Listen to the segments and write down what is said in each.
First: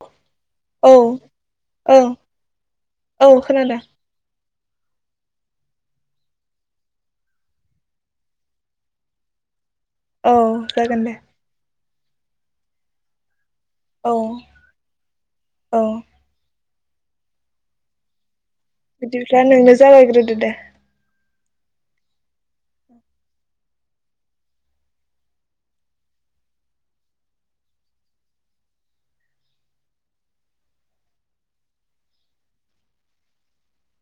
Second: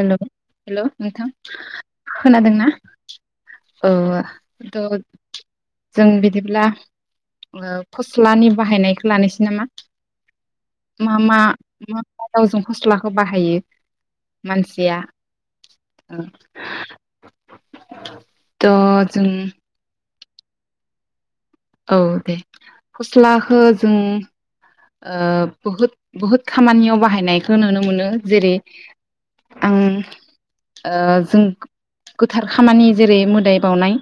हेल' hello औ नोंथां ओं खोनादोंना? औ खोनादों औ आ थ'जों बिदिब्ला फस्लानि बाहायनायखौ लानोसै नामा? औ जागोन मा दे मा मा मायाव जों फस्लाखौ बाहायो? औ मानसिया औ ओ थ' जों बिदिबा नोंनो जागायग्रोदो दे औ दे फस्लाखौ जों ओ बहुद बुहुद खामानियाव बाहायनायखौ नुनो मोनो जेरै आं ओ जों गोथार खामानि जेरै मोदाय बावनाय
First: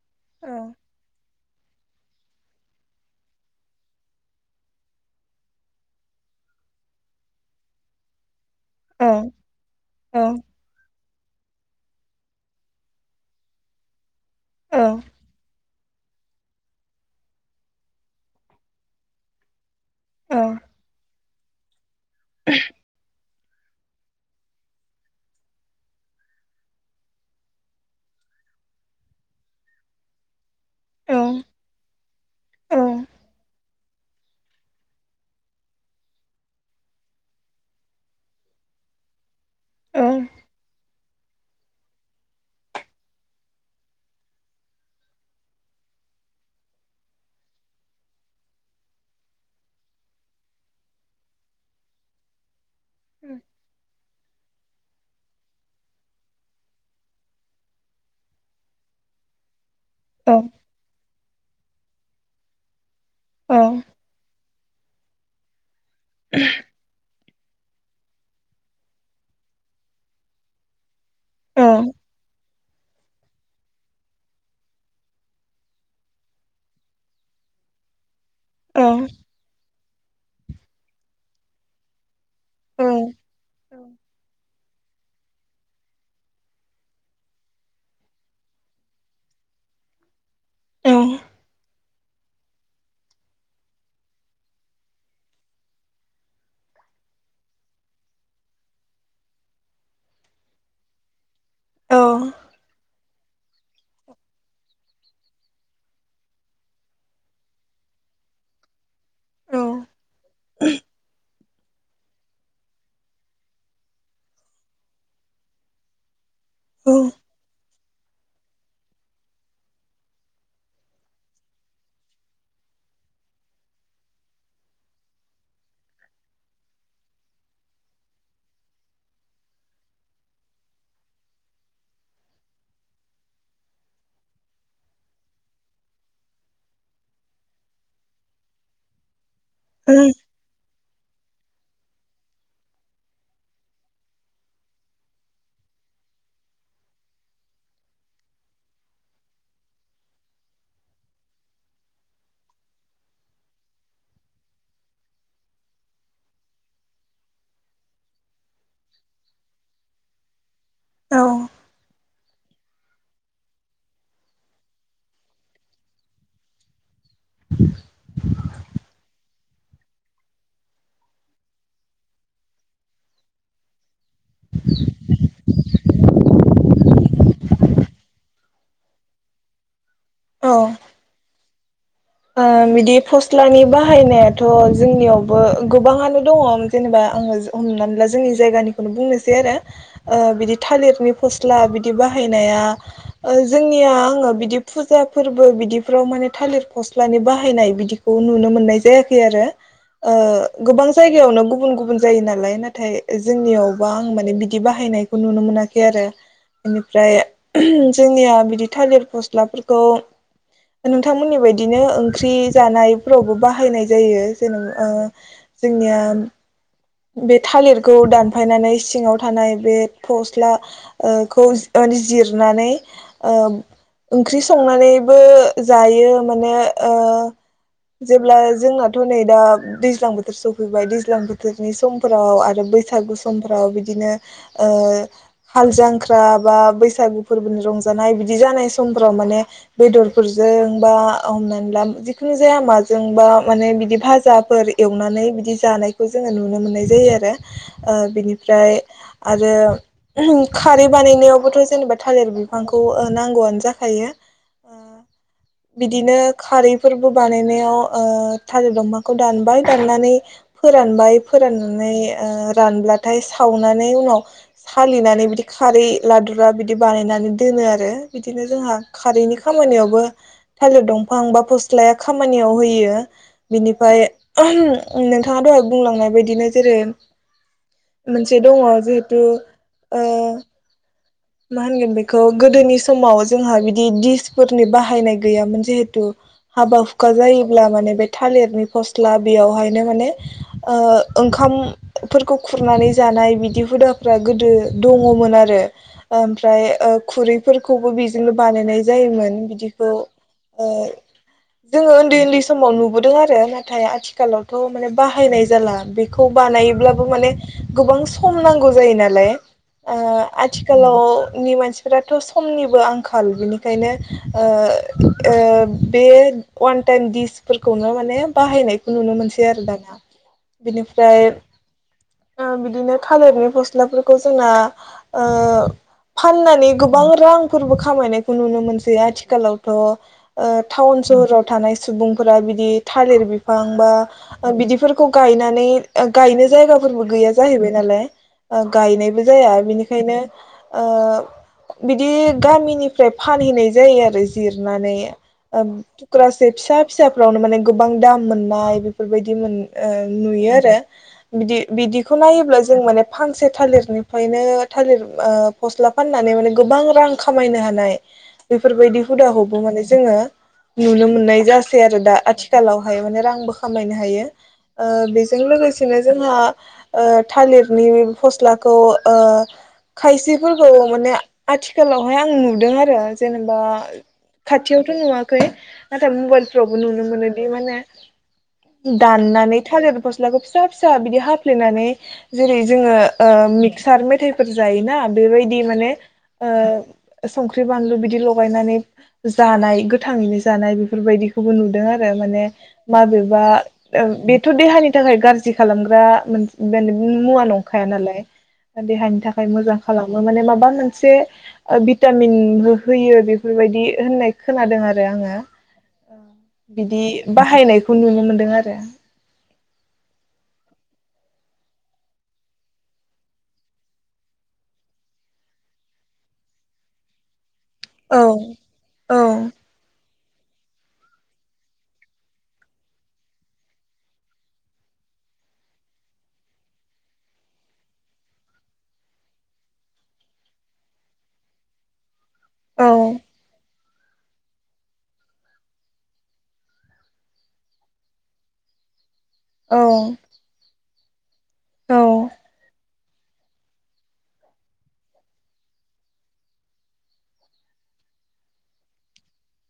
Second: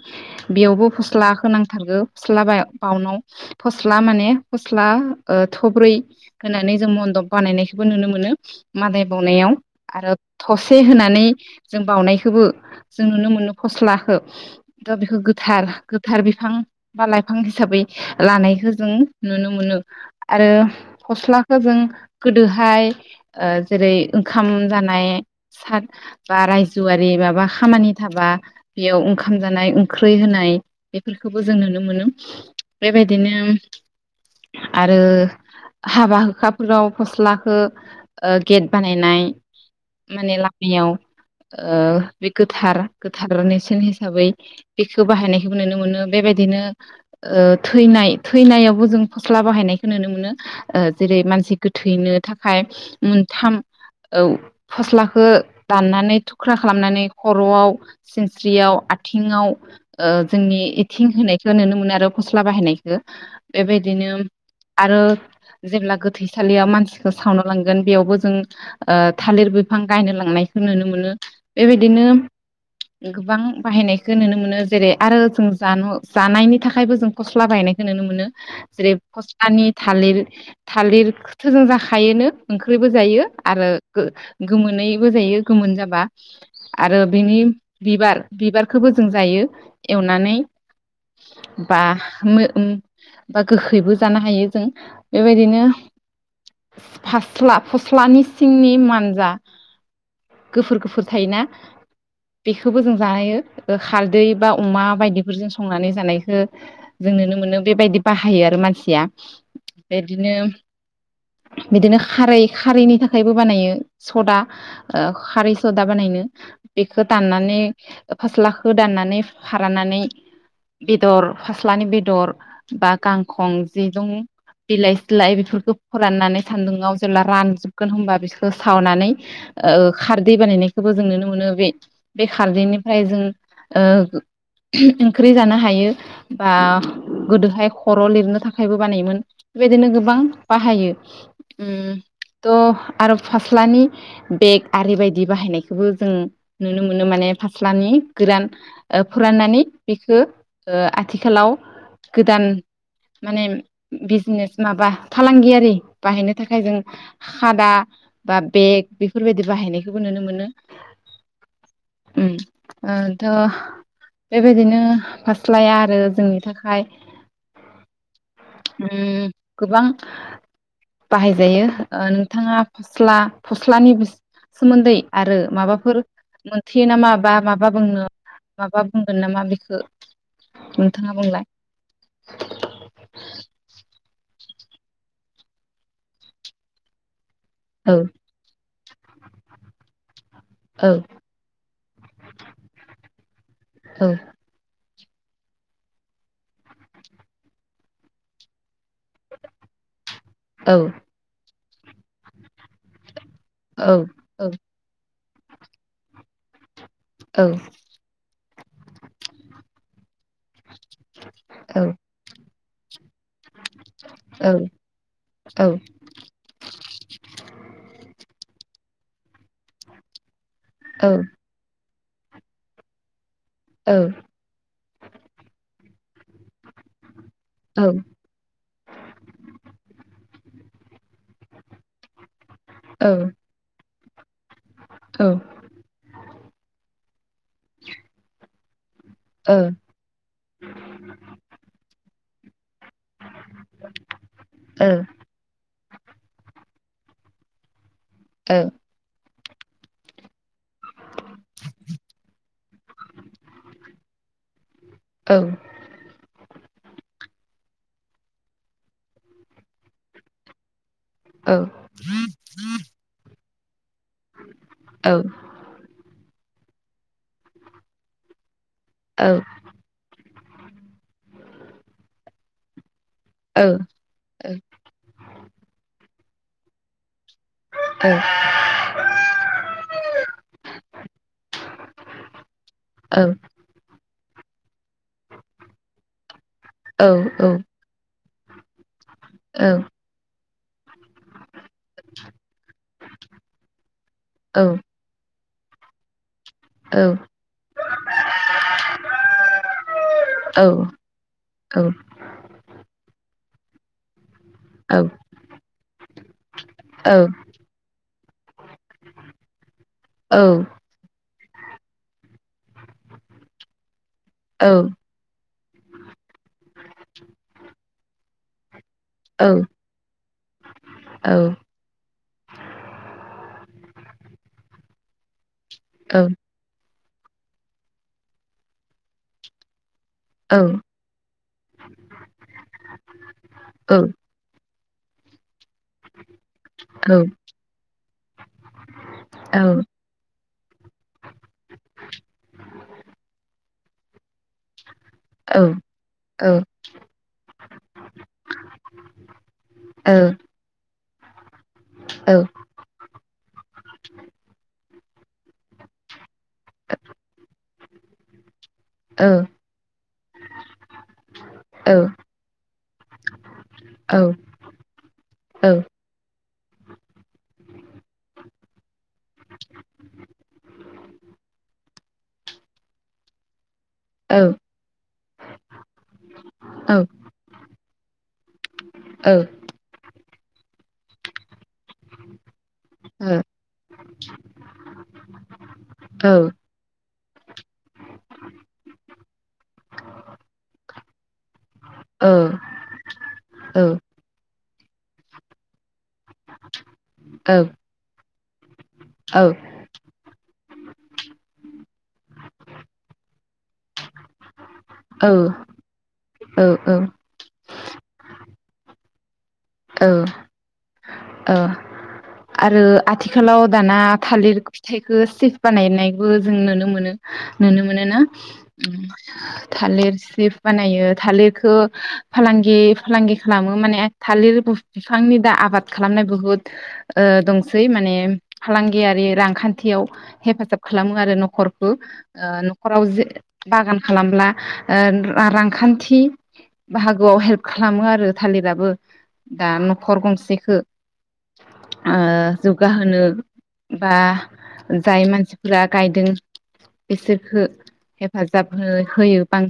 औ बेयावबो फस्ला खौ नांथारगौ फस्ला बाउनाव फस्ला माने फस्ला ओ थब्रै होनानै जों मन्दप बानायनायखौबो नुनो मोनो मादाय औ बावनायाव आरो औ थसे होना नै जों बावनायखौबो जों नुनो मोनो फस्लाखौ औ दा बेखौ गोथार गोथार बिफां बा लाइफां हिसाबै लानायखौ जों नुनो मोनो औ आरो फस्लाखौ जों गोदोहाय ओ जेरै ओंखाम जानाय सार बा रायजोआरि माबा खामानि थाबा बेयाव ओंखाम जानाय ओंख्रै होनाय औ बेफोरखौबो जों नुनो मोनो औ बेबायदिनो आरो हाबा हुखाफोराव फस्लाखौ ओ गेट बानायनाय औ माने लामायाव ओ बे गोथार गोथार नेरसोन हिसाबै बेखौ बाहायनायखौबो नुनो मोनो बेबायदिनो ओ थैनाय थैनायावबो जों फ स्ला बाहायनायखौ नुनो मोनो ओ जेरै मानसि गोथैनो थाखाय मोनथाम औ फस्लाखौ दाननानै थुख्रा खालामनानै खर'आव सिनस्रियाव आथिङाव ओ औ जोंनि एथिं होनाय नुनो मोनो आरो फस्ला बाहायनाय- खो औ बेबायदिनो आरो जेब्ला गोथैसालियाव मानसिखौ सावनो लांगोन बेयावबो जों ओ थालिर बिफां गायनो लांनायखौ नुनो मोनो औ बेबायदिनो गोबां बाहायनायखौ नुनो मोनो जेरै आरो जों जानो जानायनि थाखायबो जों फस्ला बाहायनायखौ नुनो मोनो जेरै नि थालिर थालिरखौथ'जों जाखायोनो ओंख्रिबो जायो आरो गो गोमोनै बो जायो गोमोन जाबा आरो बिनि बिबार बिबारखौबो जों जायो एवनानै एह बा [unintelligible] गोखैबो जानो हायो जों बेबायदिनो फास्ला फस्लानि सिंनि मानजा गोफुर गोफुर थायोना बेखौबो जों जायो खारदै बा अमा बाय दिफोरजों संनानै जानायखौ जों नुनो मोनो बेबायदि बाहायो आरो मानसि या बिदिनो बिदिनो खारै खारैनि थाखायबो बानायो सदा खारै सदा बानायनो बेखौ दाननानै फास्लाखौ दाननानै फारानानै बेदर फास्लानि बेदर बा गांखं जिदुं बिलाइ सिलाय बेफोरखौ फोराननानै सान्दुंङाव जेब्ला रानजोबगोन होमबा बिसोरखौ सावनानै खारदै बानायनायखौबो जों नुनो मोनो बे बे खारदैनिफ्राय जों ओंख्रि जानो हायो बा गोदोहाय खर' लिरनो थाखाय थाखाइबो बानायोमोन बेबायदिनो गोबां बाहायो उम थ' आरो फास्लानि बेग आरि बायदि बाहायनायखौबो जों नुनो मोनो माने फास्लानि गोदान फोराननानै बेखौ ओ आथिखालाव गोदान माने बिजनेस माबा फालांगियारि बाहायनो थाखाय जों खादा बा बेग बेफोरबायदि बाहायनायखौबो नुनो मोनो औ ओ थ' बेबायदिनो फास्लाया आरो जोंनि थाखाय [unintelligible] उम गोबां बाहायजायो नोंथाङा फस्ला फस्लानि सोमोन्दै आरो माबाफोर मोनथियो नामा बा माबा बुंनो माबा बुंगोन नामा बेखौ औ नोंथाङा बुंलाय ओ बिदि फस्लानि बाहायनायाथ' जोंनियावबो गोबाङानो दङ जेनेबा आङो जों औ हमनानै ला जोंनि जायगानिखौनो बुंनोसै आरो अ बिदि औ थालिरनि फस्ला बिदि बाहायनाया जोंनिया औ आङो बिदि फुजा फोरबो बिदिफ्राव माने थालिर फस्लानि बाहायनाय बिदिखौ नुनो मोननाय जायाखै खै आरो ओ औ गोबां जायगायावनो गुबुन गुबुन गुबुन जायो नालाय नाथाय जोंनियावबा औ आं माने औ बिदि बाहायनाय खौ नुनो मोनाखै आरो बेनिफ्राय औ उम जोंनिया बिदि थालिर फस्लाखौथ' नोंथांमोननि बिदिनो ओंख्रि जानाय फोरावबो बाहायनाय जायो औ जेन'बा ओ औ जोंनिया बे थालिरखौ दानफायनानै बै सिङाव थानाय बे फस्ला औ ओ खौ ओनि जि जिरनानै ओ औ ओंख्रि संनानैबो जायो। माने ओ औ जेब्लाय जोंनाथ' नै दा दैज्लां बो थोर सौफैबाय दैज्लां बोथोर नि समफोराव आरो ओ बैसागु समफोराव बिदिनो ओ ओ हाल जांख्रा बा बैसागु फोरबोनि रंजानाय बिदि जानाय समफोराव माने बेदरफोरजों बा हमनानै ला जि खुनुजाया मा जोंबा माने बिदि भाजाफोर ओ एवनानै बिदि जानायखौ नुनो मोननाय जायो आरो। ओ बिनिफ्राय आरो खारै बानायनायावबोथ' जेनेबा थालिर बिफांखौ ओ नांगौआनो जाखायो ओ बिदिनो खारैफोरबो बानायनायाव ओ थालिर दंफांखौ दानबाय दाननानै फो रान बाय फोरनानै ओ रानब्लाथाय सा सावना नै उनाव औ सालिनानै बिदि खारै लादुरा बि- बिदि बानायनानै दोनो आरो बिदिनो जोंहा खारैनि औ खामानियावबो थालिर दंफां बा फस्लाया खामानियाव होयो। औ औ बिनिफाय नोंथाङाथ' बुंलांनाय बायदिनो जेरै औ मोनसे दङ जिहेतु ओ मा होनगोन बेखौ गोदोनि समाव जोंहा बिदि दिस फोरनि बाहायनाय गैयामोन जिहेथु हाबा हुखा जायोब्ला माने बे- थालिरनि फस स्ला बेयावहायनो माने ओ ओंखामफोरखौ खुरनानै जानाय बिदि हुदाफ्रा गोदो दङमोन आरो। ओ ओमफ्राय खुरैफोरखौबो बेजोंनो बानायनाय जायोमोन बिदिखौ ओ जोङो उन्दै उन्दै समाव नुबोदों आरो थाया आथि खालावथ' माने बा नाय जाला बेखौ बानायोब्लाबो माने गुबुन सम नां गौ जायो नालाय ओ आथिखालाव नि मानसिफ्राथ' समनिबो आंखाल बिनिखायनो ओ औ औ ओ बे अन टाइम दिसफोरखौनो माने बाहायनाय बे नुनो मोनसै औ आरो दाना बिनिफ्राय बिदिनो थालिरनि फसला फोरखौ जोंना फाननानि गु गोबां रांफोरबो खामायनायखौ नुनो मोनसै आथिखालावथ' ओ टाउन सहराव थानाय सुबुंफोरा बिदि थालिर बिफां बा बिदि खौ गायनानै गायनो जायगाफोरबो गैया जाहैबाय नालाय गायनायबो जाया बिनिखायनो ओ बिदि गामिनिफ्राय फानहैनाय जायो आरो जिरनानै थुक्रासे फिसा फिसाफ्रावनो माने गोबां दाम मोननाय बेफोरबायदि मोन नुयो आरो बि बिदिखौ नायोब्ला जों माने फांसे थालिरनिफ्रायनो थालिर फस्ला फाननानै माने गोबां रां खामायनो हानाय [inaudible] बेफोरबायदि हुदाखौबो माने जोङो नुनो मोननाय जासै आरो दा आथिखालाव हायो माने रांबो खामायनो हायो। ओ बेजों लोगोसेनो जोंहा आ ओ थालिरनि फस्लाखौ ओ खायसेफोरखौ माने आथिखालावहाय आं नुदों आरो जेनेबा खाथियावथ' नुवाखै नाथाय मबाइलफ्रावबो नुनो मोनोदि माने दाननानै मस्लाखौ फिसा फिसा बिदि हाफ्लेनानै नै जेरै जोङो ओ मिक्सार मेथायफोर जायोना बेबायदि माने ओ संख्रि बानलु बिदि लनानै जानाय गोथाङैनो जानाय बेफोरबायदि खौ नुदों आरो माने माबेबा ओ बे बेथ देहानि थाखाय गाज्रि खालामग्रा बे मुवा नंखाया नालाय देहानि थाखाय मोजां खालामो माने माबा मोनसे ओ भिटामिन होयो बेफोरबायदि होननाय खोनादों आरो औ आङो औ बिदि बाहायनायखौ नुनो मोनदों आरो औ औ आरो आथिखालाव दाना थालिर फिथाइखौ सिफ बानायनायबो जों नुनो मोनो नुनो मोनो ना औ औ थालिर जि बानायो थालिरखौ फालांगि फालांगि खालामो माने थालिर बिफांनि दा आबाद खालामनाय बुहुद ओ दंसै माने फालांगियारि रांखान्थियाव हेफाजाब खालामो आरो नखरखौ ओ नखराव जे बागान खालामब्ला ओ रांखान्थि बाहागोआव हेल्प खालामो आरो थालिराबो दा औ नखर गंसेखौ औ आ जोख गाहोनो बा जाय मानसिफोरा गायदों बिसोरखो हेफाजाब हो होयो बां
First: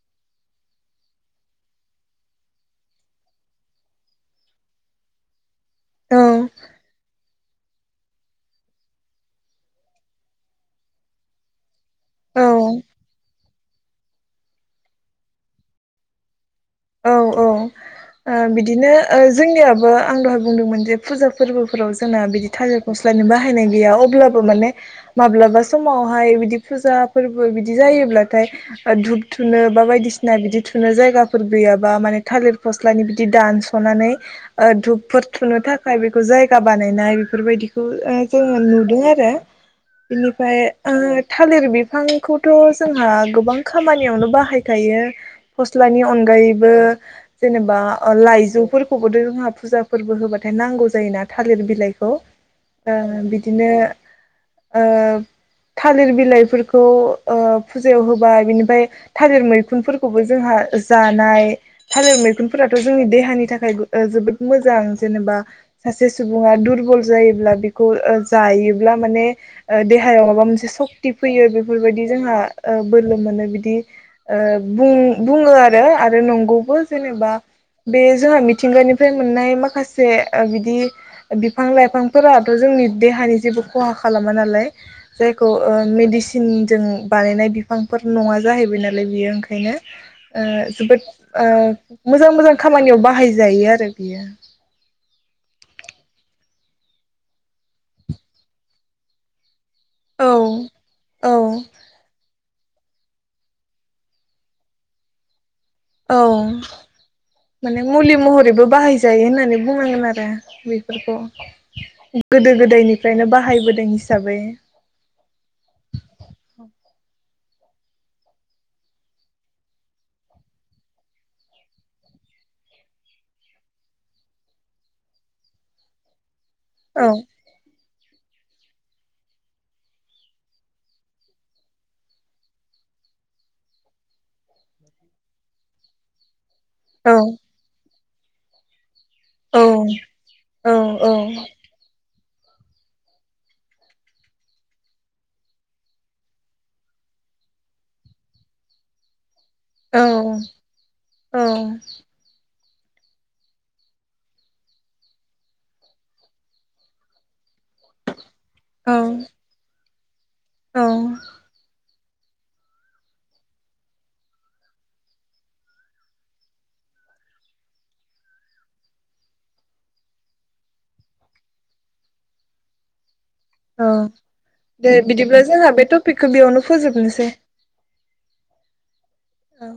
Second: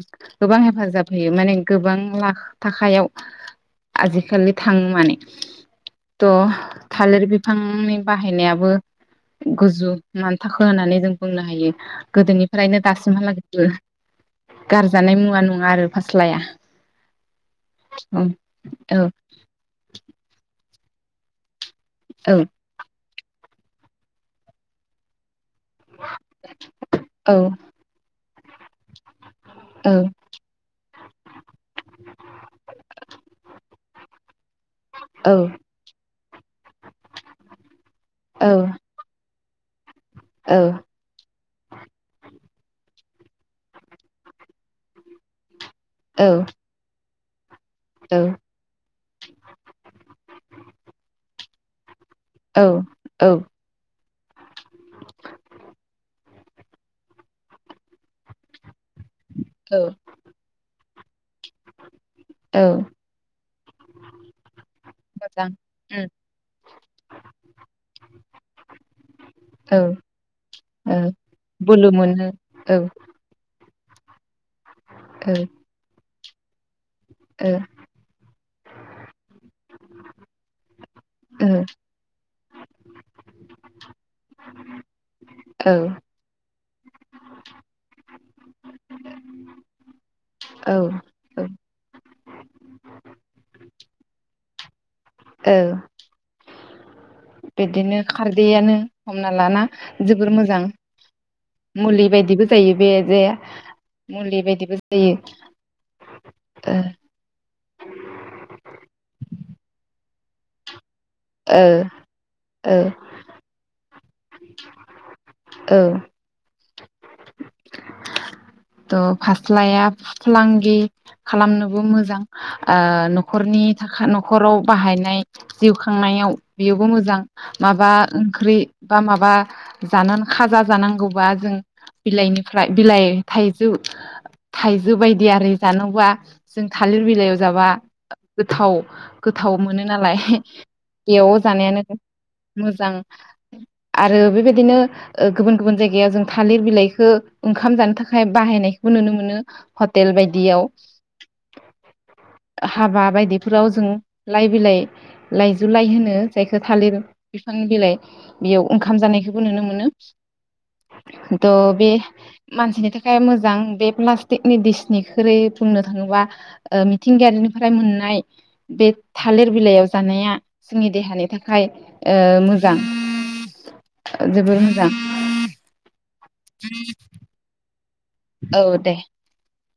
गोबां हेफाजाब होयो माने गोबां ला थाखायायाव आजिखालि थाङो माने त थालिर बिफांनि बाहायनायाबो गजो मान थाखो होननानै जों बुंनो हायो औ गोदोनिफ्रायनो दासिमहालागैबो गारजानाय मुवा नङा आरो फास्लाया औ औ ओ औ बिदिनो औ ओ जोंनियाबो आं दहाय बुंदोंमोन जे फुजा फोरबो फोराव जोंना औ बिदि थालिर बस बाहायनाय गैया अब्लाबो माने माब्लाबा समावहाय बिदि फुजा औ फोरबो बिदि जायोब्लाथाय धुप थुनो बा औ बायदिसिना बिदि थुनो जायगा फोर गैयाबा माने थालिर फस्लानि बिदि दानसनानै ओ धुपफोर औ थुनो थाखाय बेखौ जायगा बानायनाय बेफोरबायदिखौ ओ औ जोङो नुदों आरो बेनिफ्राय आ थालिर बिफांखौ खौ जोंहा गोबां खामानियावनो बाहायखायो गस्ला औ अनगायैबो जेनेबा ओ लाइजौफोरखौबोथ जोंहा फुजा फोरबो होबाथाय नांगौ जायो ना थालिर बिलाइ खौ ओ औ बिदिनो ओ थालिर बिलाइ फोरखौ ओ फुजायाव होबाय बिनिफ्राय थालिर मैखुनफोरखौबो जोंहा जानाय थालिर औ मैगुनफोराथ' जोंनि देहानि थाखाय जोबोद मोजां जेनेबा मोजां उम सासे सुबुङा दुरबल जायोब्ला बेखौ जायोब्ला माने औ देहायाव माबा मोनसे ओ सक्ति फैयो बोलो बेफोरबायदि मोनो जोंहा औ बोलो मोनो। बिदि ओ औ बुं-बुङो आरो आरो नंगौबो जेनेबा ओ बे जोंहा मिथिंगानिफ्राय मोननाय माखासे बिदि ओ बिफां लाइफांफोराथ' जोंनि देहानि जेबो खहा खालामा नालाय। जायखौ औ मेडिसिन जों बानायनाय बिफांफोर नङा जाहैबाय नालाय बियो ओंखायनो ओ औ जोबोद औ मोजां मोजां खामानियाव बाहायजायो आरो बियो। औ बिदिनो खारदैयानो हमना ला ना जोबोर औ मोजां औ मुलि बायदिबो जायो बे जे मुलि बायदिबो जायो औ ओ माने मुलि महरैबो बाहायजायो होननानै बुनांगोन आरो ओ बय खौ ओ ओ गोदो गोदायनिफ्रायनो बाहायबोदों इस जाबै औ थ' फास्लाया फालांगि खालामनोबो मोजां न'खरनि थाखाय न'खराव बाहायनाय जिउ खांनायाव बेयावबो औ मोजां माबा ओंख्रि बा माबा जानानै खाजा जानांगौबा जों बिलाइनिफ्राय बिलाइ थाइजौ थाइजौ बायदि आरो जानोबा जों थालिर औ बिलाइयाव जाबा गोथाव गोथाव औ मोनो नालाय औ बेयाव जानायानो मोजां आरो बेबायदिनो गुबुन गुबुन जायगायाव जों थालिर बिलाइखौ ओंखाम जानो थाखाय बाहायनायखौबो नुनो मोनो। हटेल औ बायदियाव औ हाबा बायदिफोराव जों लाइ बिलाइ लाइजु लाइ होनो जायखौ थालिर बिफां बिलाइ बेयाव औ ओंखाम जानायखौबो नुनो मोनो। औ [inaudible] दा बे मानसिनि थाखाय मोजां बे प्लास्टिकनि डिसनिख्रुइ बुंनो थाङोबा मिथिंगायारिनिफ्राय मोननाय बे थालिर बिलाइयाव जानाया जोंनि देहानि थाखाय मोजां। ओं जोबोर मोजां दे बिदिब्ला जोंहा बे टपिकखौ बेयावनो फोजोबनोसै औ दे औ